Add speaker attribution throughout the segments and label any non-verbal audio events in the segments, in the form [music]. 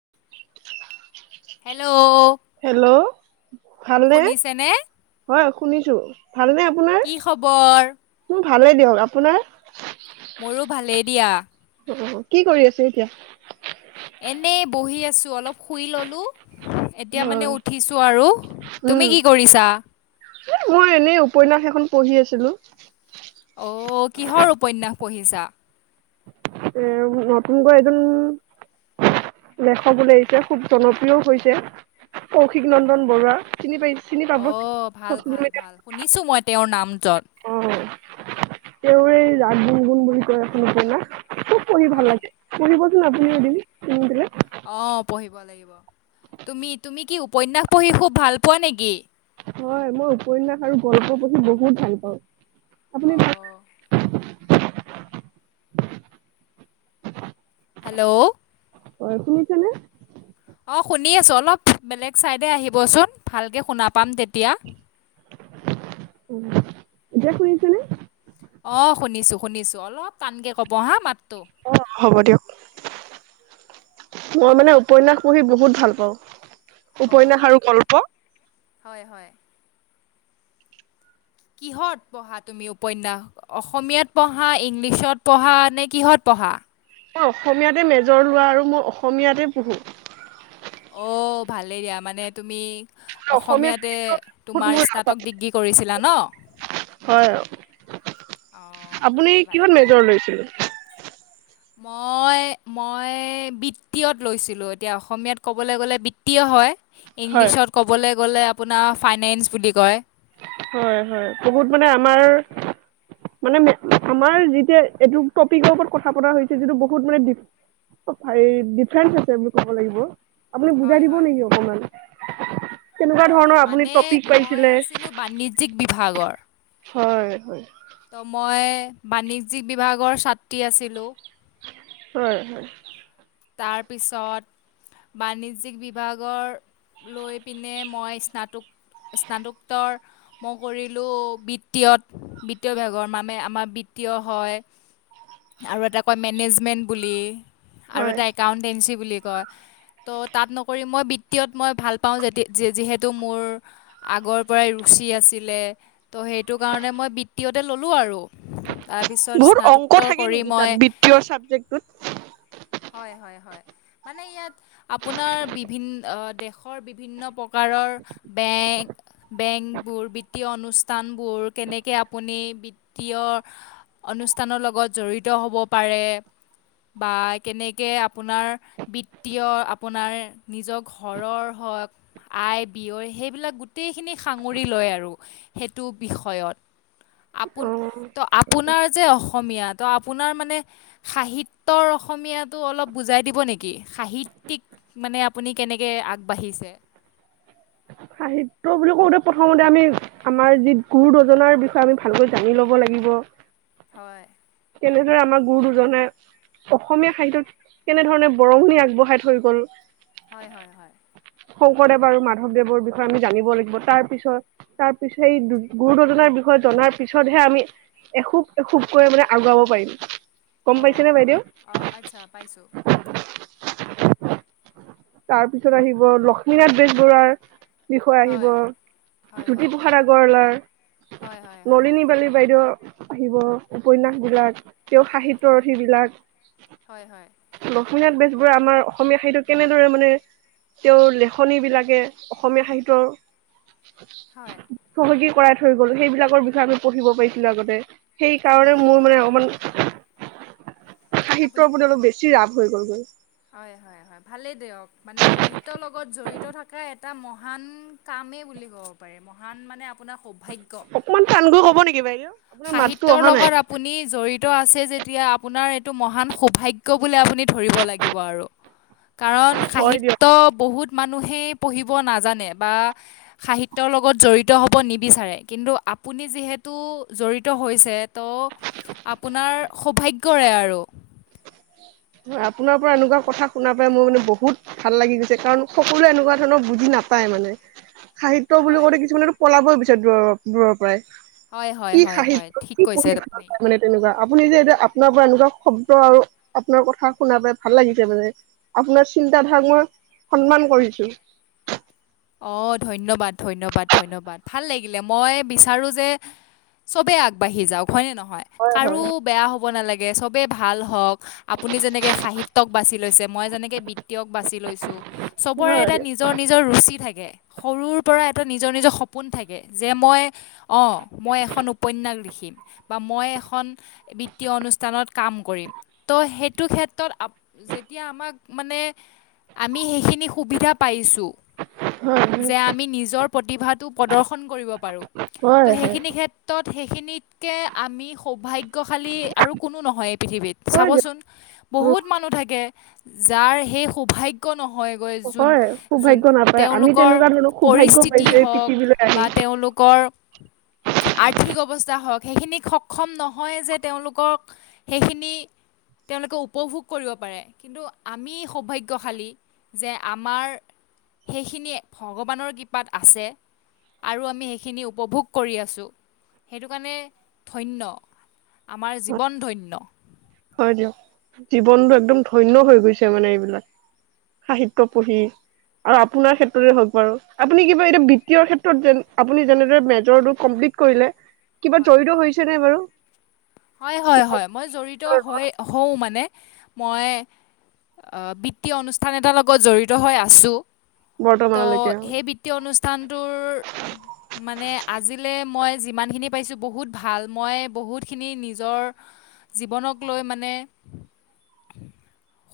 Speaker 1: [unintelligible]
Speaker 2: Hello
Speaker 1: ভাল নে ওম শুনিছোঁ
Speaker 2: কি খবৰ
Speaker 1: ভালে দিয়ক আপোনাৰ
Speaker 2: মোৰো ভালেই ইদিয়া
Speaker 1: অ কি কৰি আছো এতিয়া
Speaker 2: এনে বহি আছো অলপ শুই ললো এতিয়া মানে
Speaker 1: হয়
Speaker 2: উঠিছো আৰু তুমি
Speaker 1: উম
Speaker 2: কি কৰিছা
Speaker 1: খন পঢ়ি আছিলো
Speaker 2: অ' কিহৰ উপন্যাস পঢ়িছা।
Speaker 1: এ নতুনকৈ এজন লেখক ওলাইছে খুব জনপ্ৰিয় হৈছে কৌশিক নন্দন বৰুৱা চিনি পাই--। চিনি পাব
Speaker 2: অ ভাল
Speaker 1: চচিয়েল
Speaker 2: ভাল
Speaker 1: মিডিয়াত
Speaker 2: ভাল শুনিছো মই তেওঁৰ নাম জ।
Speaker 1: অ তেওঁৰে ৰাগ গুণ গুণ বুলি কয় এখন উপন্যাস । খুব পঢ়ি ভাল
Speaker 2: হয়
Speaker 1: লাগে পঢ়িবচোন আপুনিও
Speaker 2: অ'
Speaker 1: এদিন সময় পালে।
Speaker 2: গব তুমি তুমি কি উপন্যাস পঢ়ি খুব ভাল পোৱা নেকি?
Speaker 1: হয় মই উপন্যাস আৰু গল্প পঢ়ি বহুত ভাল পাওঁ। আপুনি ভাল
Speaker 2: অ' হেল্ল'
Speaker 1: অ শুনিছেনে
Speaker 2: অঁ শুনি আছোঁ অলপ বেলেগ ছাইডে আহিবচোন ভালকে শুনা পাম তেতিয়া।
Speaker 1: উম এতিয়া শুনিছেনে?
Speaker 2: অ শুনিছো শুনিছো অলপ টানকে কব হা মাত।
Speaker 1: অ হ'ব দিয়ক। মই মানে উপন্যাস পঢ়ি বহুত ভাল পাওঁ। উপন্যাস
Speaker 2: অ',
Speaker 1: আৰু গল্প।
Speaker 2: হয় হয়। কিহত পঢ়া তুমি উপন্যাস অসমীয়াত পঢ়া ইংলিছত পঢ়া নে কিহত পঢ়া।
Speaker 1: মই অসমীয়াতে মেজৰ লোৱা আৰু মই অসমীয়াতে পঢ়োঁ।
Speaker 2: অ ভালেই দিয়া মানে তুমি
Speaker 1: অসমীয়া
Speaker 2: অসমীয়াতে
Speaker 1: সাহিত্যত বহুত
Speaker 2: তোমাৰ
Speaker 1: মোৰ ৰাপ
Speaker 2: স্নাতক ডিগ্ৰী কৰিছিলা ন?
Speaker 1: আছিলে হয়
Speaker 2: অ',
Speaker 1: আপুনি
Speaker 2: ভালেই ভালেই।
Speaker 1: কিহত মেজৰ লৈছিলে ।
Speaker 2: মই মই বিত্তীয়ত লৈছিলো এতিয়া অসমীয়াত ক'বলৈ গ'লে বৃত্তীয় হয়
Speaker 1: হয়,
Speaker 2: ইংলিছত ক'বলৈ গলে আপোনাৰ ফাইনেন্স বুলি কয়
Speaker 1: হয় হয় বহুত মানে আমাৰ
Speaker 2: হয়
Speaker 1: মানে আমাৰ যেতিয়া এইটো টপিকৰ ওপৰত কথা পতা হৈছে যিটো বহুত মানে ডিফাৰেন্ঞ্চ আছে বুলি কব লাগিব আপুনি
Speaker 2: হয়
Speaker 1: বুজাই দিব
Speaker 2: হয়।
Speaker 1: নেকি অকমান? কেনেকুৱা
Speaker 2: অ'
Speaker 1: ধৰণৰ আপুনি টপিক পাইছিলে ।
Speaker 2: জ্যিক বিভাগৰ
Speaker 1: হয় হয়।
Speaker 2: ত' মই বাণিজ্যিক বিভাগৰ ছাত্ৰী আছিলো।
Speaker 1: হয়।
Speaker 2: তাৰপিছত বাণিজ্যিক বিভাগৰ লৈ পিনে মই স্নাত স্নাতোত্তৰ মই কৰিলোঁ বিত্তীয়ত বিত্তীয় বিভাগৰ মামে আমাৰ বিত্তীয় অ হয় আৰু এটা কয় মেনেজমেণ্ট বুলি। আৰু
Speaker 1: হয়।
Speaker 2: এটা একাউণ্টেঞ্চি। বুলি কয় ত' তাত নকৰি মই বিত্তীয়ত মই ভাল পাওঁ যিহেতু মোৰ আগৰ পৰাই ৰুচি আছিলে। ত' সেইটো কাৰণে মই বিত্তীয়ত তে ল'লোঁ আৰু তাৰপিছত
Speaker 1: বহুত অংক
Speaker 2: স্নাতকোত্তৰ
Speaker 1: থাকে
Speaker 2: কৰি
Speaker 1: নেকি?
Speaker 2: মই
Speaker 1: তাত বিত্তীয় চাবজেক্টত
Speaker 2: হয় হয়। মানে ইয়াত আপোনাৰ বিভিন্ন অ দেশৰ বিভিন্ন প্ৰক -কাৰৰ বেংক বেংকবোৰ, বিত্তীয় অনুষ্ঠানবোৰ, কেনেকৈ আপুনি বিত্তীয় অনুষ্ঠানৰ লগত জড়িত হ'ব পাৰে বা কেনেকৈ আপোনাৰ বৃত্তীয়, আপোনাৰ নিজৰ ঘৰৰ হওক আয়-ব্যয় সেইবিলাক গোটেইখিনি সাঙুৰি লয় আৰু সেইটো বিষয়ত। আপুন
Speaker 1: অ',
Speaker 2: টো আপ আপোনাৰ যে অসমীয়া, টো' আপোনাৰ মানে সাহিত্যৰ অসমীয়াটো অলপ বুজাই দিব নেকি, সাহিত্যিক, মানে আপুনি কেনেকৈ আগবাঢ়িছে?
Speaker 1: সাহিত্য বুলি কওঁতে, প্ৰথমতে আমি আমাৰ যি গুৰুদুজনাৰ বিষয়ে আমি ভালকৈ জানি লব লাগিব।
Speaker 2: হয়।
Speaker 1: কেনেদৰে আমাৰ গুৰু দুজনে অসমীয়া সাহিত্যত কেনেধৰণে বৰঙণি আগবঢ়াই থৈ গল?
Speaker 2: হয় হয় হয়।
Speaker 1: শংকৰদেৱ আৰু মাধৱদেৱৰ বিষয়ে আমি জানিব লাগিব। তাৰ পিছত তাৰ পিছত এই গুৰুদুজনাৰ বিষয়ে জনাৰ পিছতহে আমি এখোব এখোবকৈ মানে আগুৱাব পাৰিম। গম পাইছেনে
Speaker 2: অ'।
Speaker 1: বাইদেউ?
Speaker 2: আহ আচ্ছা পাইছো।
Speaker 1: তাৰ পিছত আহিব লক্ষ্মীনাথ বেজবৰুৱাৰ -বিষয় আহিব,
Speaker 2: হয় হয় হয়
Speaker 1: জ্যোতিপ্ৰসাদ আগৰৱালাৰ,
Speaker 2: হয় হয় হয়
Speaker 1: নলিনী ৱালা বাইদেউ, -আহিব, উপন্যাস বিলাক। তেওঁ সাহিত্যৰথী বিলাক।
Speaker 2: হয়
Speaker 1: লক্ষ্মীনাথ বেজবৰুৱা আমাৰ অসমীয়া সাহিত্যই কেনেদৰে মানে, তেওঁৰ লেখনী বিলাকে অসমীয়া সাহিত্যৰ
Speaker 2: হয় হয়
Speaker 1: -চহকী কৰাত হৈ গল, সেইিলাকৰ বিষয়ে আমি পঢ়িব পাৰিছিলো আগতে।
Speaker 2: হয়
Speaker 1: সেইকাৰণে
Speaker 2: হয়
Speaker 1: মোৰ মানে অকনমান
Speaker 2: আপুনি
Speaker 1: সাহিত্যৰ প্ৰতি অলপ বেছি ৰাপ। হৈ গ'লগৈ।
Speaker 2: হয় হয় হয়। ভালেই দিয়ক। মানে সাহিত্যৰ লগত জড়িত থকা এটা মহান কামেই বুলি ক'ব পাৰি। মহান মানে আপোনাৰ সৌভাগ্য
Speaker 1: অকনমান টান কৈ কওক। কব নেকি বাইদেউ? আপোনাৰ মাততো
Speaker 2: সাহিত্যৰ
Speaker 1: অহা নাই
Speaker 2: লগত আপুনি জড়িত আছে যেতিয়া আপোনাৰ এইটো মহান সৌভাগ্য বুলি আপুনি ভৰিব লাগিব আৰু। কাৰণ
Speaker 1: হয় দিয়ক
Speaker 2: সাহিত্য বহুত মানুহে পঢ়িব নাজানে বা সাহিত্যৰ লগত জড়িত হ'ব নিবিচাৰে। কিন্তু আপুনি যিহেতু জড়িত হৈছে, ত' আপোনাৰ সৌভাগ্যৰে আৰু।
Speaker 1: ধৰা আপোনাৰ পৰা এনেকুৱা কথা শুনা পাই মোৰ মানে বহুত ভাল লাগি গৈছে, কাৰণ সকলোৱে এনেকুৱা ধৰণৰ বুজি নাপায় মানে। সাহিত্য বুলি
Speaker 2: হয়
Speaker 1: ক'লে কিছুমানেটো পলাবলৈ বিচাৰে দূৰৰ দূৰৰ পৰাই।
Speaker 2: হয় হয়
Speaker 1: কি
Speaker 2: হয় হয়
Speaker 1: সাহিত্য?
Speaker 2: ঠিক
Speaker 1: কি
Speaker 2: কৈছে
Speaker 1: পঢ়ি ভাল
Speaker 2: আপুনি
Speaker 1: পায়? মানে তেনেকুৱা। আপুনি যে, এতিয়া আপোনাৰ পৰা এনেকুৱা শব্দ আৰু আপোনাৰ কথা শুনা পাই ভাল লাগিছে মানে। আপোনাৰ চিন্তাধাৰা মই সন্মান কৰিছো।
Speaker 2: অ ধন্যবাদ ধন্যবাদ ধন্যবাদ ভাল লাগিলে মই বিচাৰো যে- চবে আগবাঢ়ি যাওক হয়নে নহয়?
Speaker 1: হয় হয়
Speaker 2: কাৰো বেয়া হব নালাগে। চবেই ভাল হওক আপুনি যেনেকে সাহিত্যক বাছি লৈছে মই যেনেকে বৃত্তীয়ক বাছি লৈছোঁ। চবৰে
Speaker 1: হয়
Speaker 2: এটা
Speaker 1: দিয়ক
Speaker 2: নিজৰ নিজৰ ৰুচিত। থাকে সৰুৰ পৰা এটা নিজৰ নিজৰ সপোন থাকে যে, মই অ মই এখন উপন্যাস লিখিম বা মই এখন বিত্তীয় অনুষ্ঠানত কাম কৰিম। ত' সেইটো ক্ষেত্ৰত যেতিয়া আমাক মানে আমি সেইখিনি সুবিধা পাইছোঁ ।
Speaker 1: হয়
Speaker 2: যে আমি নিজৰ প্ৰতিভাটো প্ৰদৰ্শন কৰিব পাৰোঁ ত'
Speaker 1: হয় হয়
Speaker 2: সেইখিনি ক্ষেত্ৰত । সেইখিনিতকে আমি সৌভাগ্য শালী আৰু কোনো নহয়। পৃথিৱীত
Speaker 1: হয় দিয়ক
Speaker 2: চাবচোন বহুত মানুহ থাকে যাৰ সেই সৌভাগ্য নহয়গৈ
Speaker 1: অ
Speaker 2: যোন
Speaker 1: হয়
Speaker 2: যোন।
Speaker 1: সৌভাগ্য নাপায় আমি
Speaker 2: তেওঁলোকৰ
Speaker 1: তেনেকুৱা ধৰণৰ সৌভাগ্য
Speaker 2: পৰিস্থিতি
Speaker 1: পাইছো এই
Speaker 2: হওক
Speaker 1: পৃথিৱীলৈ আহি
Speaker 2: বা তেওঁলোকৰ। আৰ্থিক অৱস্থা হওঁক সেইখিনিক সক্ষম নহয় যে তেওঁলোকক সেইখিনি তেওঁলোকে উপভোগ কৰিব পাৰে, কিন্তু আমি সৌভাগ্যশালী যে আমাৰ। সেইখিনিয়ে ভগৱানৰ কৃপাত আছে আৰু আমি সেইখিনি উপভোগ কৰি আছোঁ। সেইটো কাৰণে ধন্য আমাৰ জীৱন ধন্য।
Speaker 1: ব্ৰিয়, জীৱনটো একদম ধন্য হৈ গৈছে মানে এইবিলাক সাহিত্য পঢ়ি আৰু আপোনাৰ ক্ষেত্ৰতে হওক বাৰু। আপুনি কিবা এতিয়া বৃত্তিয়ৰ ক্ষেত্ৰত যে আপুনি যেনেদৰে মেজৰটো কমপ্লিট কৰিলে। কিবা
Speaker 2: হয়
Speaker 1: জড়িত হৈছে নে বাৰু?
Speaker 2: হয় হয় হয় মই জড়িত। হয় হওঁ মানে মই বৃত্তি অনুষ্ঠান এটাৰ লগত জড়িত হৈ আছোঁ। ত'
Speaker 1: বৰ্তমানলৈকে
Speaker 2: সেই বিত্তীয় অনুষ্ঠানটোৰ মানে। আজিলৈ মই যিমানখিনি পাইছোঁ বহুত ভাল মই বহুত। খিনি নিজৰ জীৱনক লৈ মানে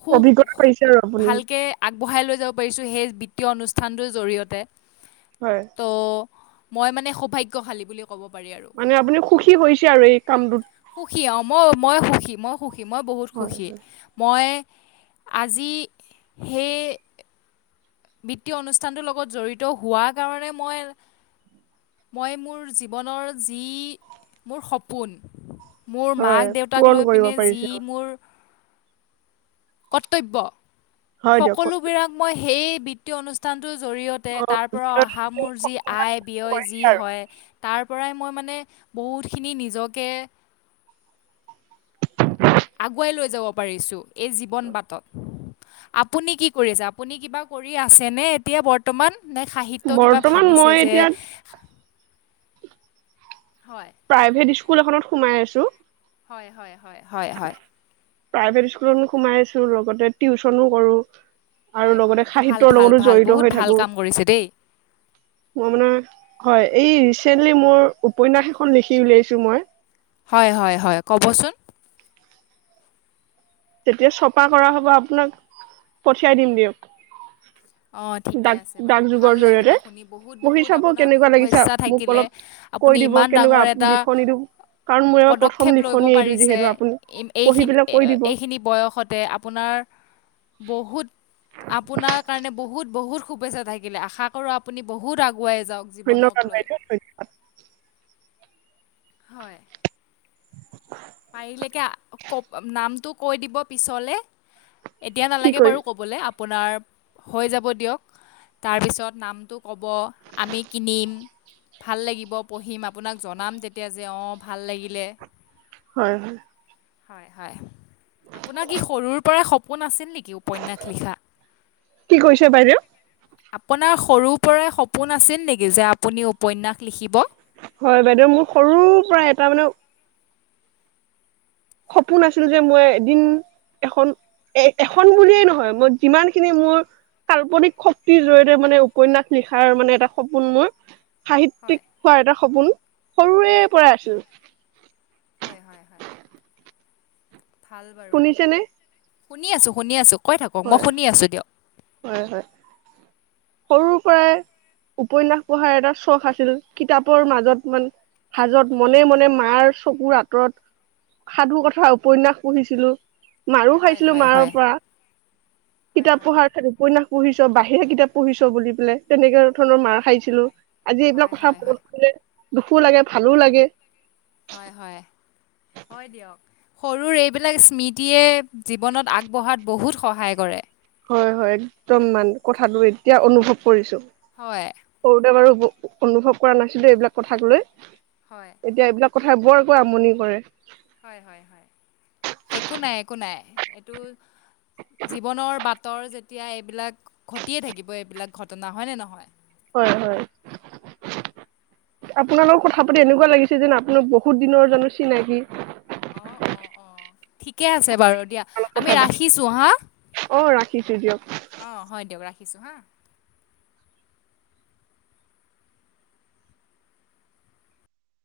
Speaker 2: সু
Speaker 1: অভিজ্ঞতা পাইছে আৰু আপুনি
Speaker 2: ভালকে আগবঢ়াই লৈ যাব পাৰিছো। সেই বিত্তীয় অনুষ্ঠানটোৰ জৰিয়তে।
Speaker 1: হয়।
Speaker 2: তো মই মানে সৌভাগ্যশালী বুলি ক'ব পাৰি আৰু
Speaker 1: মানে আপুনি সুখী হৈছে আৰু এই কামটোত
Speaker 2: সুখী অ মই মই সুখী মই। সুখী মই বহুত
Speaker 1: হয়
Speaker 2: সুখী। মই আজি সেই, বৃত্তীয় অনুষ্ঠানটোৰ লগত জড়িত হোৱা কাৰণে মই, মই মোৰ জীৱনৰ যি মোৰ সপোন, মোৰ
Speaker 1: হয়
Speaker 2: মাক দেউতাক
Speaker 1: পূৰণ
Speaker 2: লৈ
Speaker 1: কৰিব
Speaker 2: পিনে যি
Speaker 1: পাৰিছে
Speaker 2: মোৰ কৰ্তব্য
Speaker 1: হয় দিয়ক
Speaker 2: সকলো বিলাক মই সেই বিত্তীয় অনুষ্ঠান টোৰ জৰিয়তে তাৰ পৰা অহা মোৰ যি আয় ব্যয় যি হয় তাৰ ই মই মানে বহুতখিনি নিজকে, আগুৱাই লৈ যাব পাৰিছো। এই জীৱন বাটত। আপুনি কি কৰিছে? আপুনি কিবা কৰি আছে নে এতিয়া বৰ্তমান? নে সাহিত্য কিবা
Speaker 1: বৰ্তমান
Speaker 2: ভাবিছে
Speaker 1: মই
Speaker 2: যে
Speaker 1: এতিয়া
Speaker 2: হয়
Speaker 1: প্ৰাইভেট স্কুল স্কুল এখনত সোমাই আছো।
Speaker 2: হয় হয় হয় হয় হয় ।
Speaker 1: প্ৰাইভেট স্কুলত সোমাই আছো লগতে টিউচনো কৰো । আৰু
Speaker 2: হয় হয়
Speaker 1: লগতে
Speaker 2: ভাল
Speaker 1: সাহিত্যয়ৰ
Speaker 2: ভাল
Speaker 1: লগতো
Speaker 2: ভাল
Speaker 1: জড়িত
Speaker 2: বহুত
Speaker 1: হৈ
Speaker 2: ভাল
Speaker 1: থাকো।
Speaker 2: কাম কৰিছে দেই
Speaker 1: মই মানে হয় এই ৰিচেন্টলি মোৰ উপন্যাস এখন লিখি উলিয়াইছো মই।
Speaker 2: হয় হয় হয় কবচোন,
Speaker 1: তেতিয়া চপা কৰা হ'ব আপোনাক পঠিয়াই দিম দিয়ক ।
Speaker 2: অ ঠিকে আছে বাৰু, ভাল
Speaker 1: জৰিয়তে
Speaker 2: লাগিলে শুনি বহুত
Speaker 1: পঢ়ি
Speaker 2: বহুত
Speaker 1: চাব
Speaker 2: আপোনাক
Speaker 1: কেনেকুৱা লাগিছে
Speaker 2: শুভেচ্ছা
Speaker 1: মোক
Speaker 2: থাকিলে।
Speaker 1: অলপ কৈ
Speaker 2: আপুনি
Speaker 1: দিব
Speaker 2: ইমান
Speaker 1: কেনেকুৱা
Speaker 2: ডাঙৰ এটা
Speaker 1: লিখনিটো কাৰণ মোৰ এইবাৰ প্ৰথম
Speaker 2: পদক্ষেপ লব
Speaker 1: লিখনি এইটো
Speaker 2: পাৰিছে
Speaker 1: যিহেতু আপুনি পঢ়ি
Speaker 2: এইখিন
Speaker 1: পেলাই কৈ দিব
Speaker 2: এইখিনি বয়স সতে আপোনাৰ আপোনাৰ কাৰণে বহুত বহুত শুভেচ্ছা থাকিলে। আশা কৰো আপুনি বহুত আগ
Speaker 1: ধন্যবাদ বাইদেউ ধন্যবাদ।
Speaker 2: হয় । ক নামটো কৈ দিব পিছলে। এতিয়া
Speaker 1: কি
Speaker 2: নালাগে
Speaker 1: কৰি
Speaker 2: বাৰু ক'বলে। আ আপোনাৰ হৈ যাব দিয়ক, তাৰপিছত নামটো ক'ব, আমি কিনিম, ভাল লাগিব পঢ়িম আপোনাক জনাম তেতিয়া যে অঁ ভাল লাগিলে।
Speaker 1: হয় হয় ।
Speaker 2: হয়, হয় আপোনাৰ কিয সৰু পৰা সপোন আছিলনে কি উপন্যাস লিখা?
Speaker 1: কি কৰিছে বাইদেউ
Speaker 2: আপোনাৰ সৰু পৰাই সপোন আছিল নেকি যে আপুনি উপন্যাস লিখিব
Speaker 1: হয় বাইদেউ মোৰ সৰুৰ পৰা এটা মানে সপোন আছিল যে মই এদিন এখন এ এখন বুলিয়েই নহয় মই যিমান খিনি মোৰ কাল্পনিক শক্তিৰ জৰিয়তে মানে উপন্যাস লিখাৰ মানে এটা সপোন মোৰ সাহিত্যিক
Speaker 2: হয়
Speaker 1: হোৱাৰ এটা সপোন। সৰুৰে
Speaker 2: হয়
Speaker 1: পৰা আছিল।
Speaker 2: হয়, হয়, হয়। ভাল বাৰু।
Speaker 1: শুনিছেনে
Speaker 2: শুনি আছো, শুনি আছো। কৈ থাকক মই
Speaker 1: হয়
Speaker 2: শুনি আছোঁ দিয়ক।
Speaker 1: হয় হয় সৰুৰ পৰাই উপন্যাস পঢ়াৰ এটা চখ আছিল কিতাপৰ মাজত মান হাজত মনে মনে মাৰ চকুৰ আঁতৰত সাধু কথা উপন্যাস পঢ়িছিলো মাৰো
Speaker 2: হয়
Speaker 1: খাইছিলো
Speaker 2: হয়
Speaker 1: মাৰৰ
Speaker 2: হয়
Speaker 1: পৰা।
Speaker 2: হয়
Speaker 1: কিতাপ
Speaker 2: হয়
Speaker 1: পঢ়াৰ খা উপন্যা পঢ়িছ বাহিৰা কিতাপ পঢ়িছ বুলি পেলে তেনেককাে ধৰণৰ মাৰ খাইছিলো। আজি
Speaker 2: হয়
Speaker 1: এইবিলাক
Speaker 2: হয় হয়
Speaker 1: কথালে দুখো লাগে, ভালো লাগে।
Speaker 2: হয়, হয়, হয় দিয়ক সৰুৰ এইবিলাক স্মৃতিয়ে জীৱনত আগবঢ়াত বহুত সহায় কৰে।
Speaker 1: হয়, হয় একদম মান কথাটো এতিয়া অনুভৱ কৰিছো।
Speaker 2: হয়
Speaker 1: সৰুতে বাৰু অনুভৱ কৰা নাছিলো এইবিলাক কথাক লৈ।
Speaker 2: হয়
Speaker 1: এতিয়া এইবিলাক কথাই বৰকৈ আমনি কৰে।
Speaker 2: হয়, হয়, হয় একো নাই, একো নাই এইটো জীৱনৰ বাটৰ যেতিয়া এইবিলাক ঘটিয়ে থাকিব এইবিলাক ঘটনা হয় নে নহয়।
Speaker 1: হয়, হয় আপোনাৰ লগত কথা পাতি এনেকুৱা লাগিছে যেন আপোনাৰ বহুত দিনৰ জানো চিনাকি।
Speaker 2: অ', অ', অ', ঠিকে আছে বাৰু। দিয়া আমি
Speaker 1: কথা পাতি
Speaker 2: ৰাখিছো হা
Speaker 1: অ ৰাখিছো দিয়ক
Speaker 2: অ', হয় দিয়ক ৰাখ খিছো হা।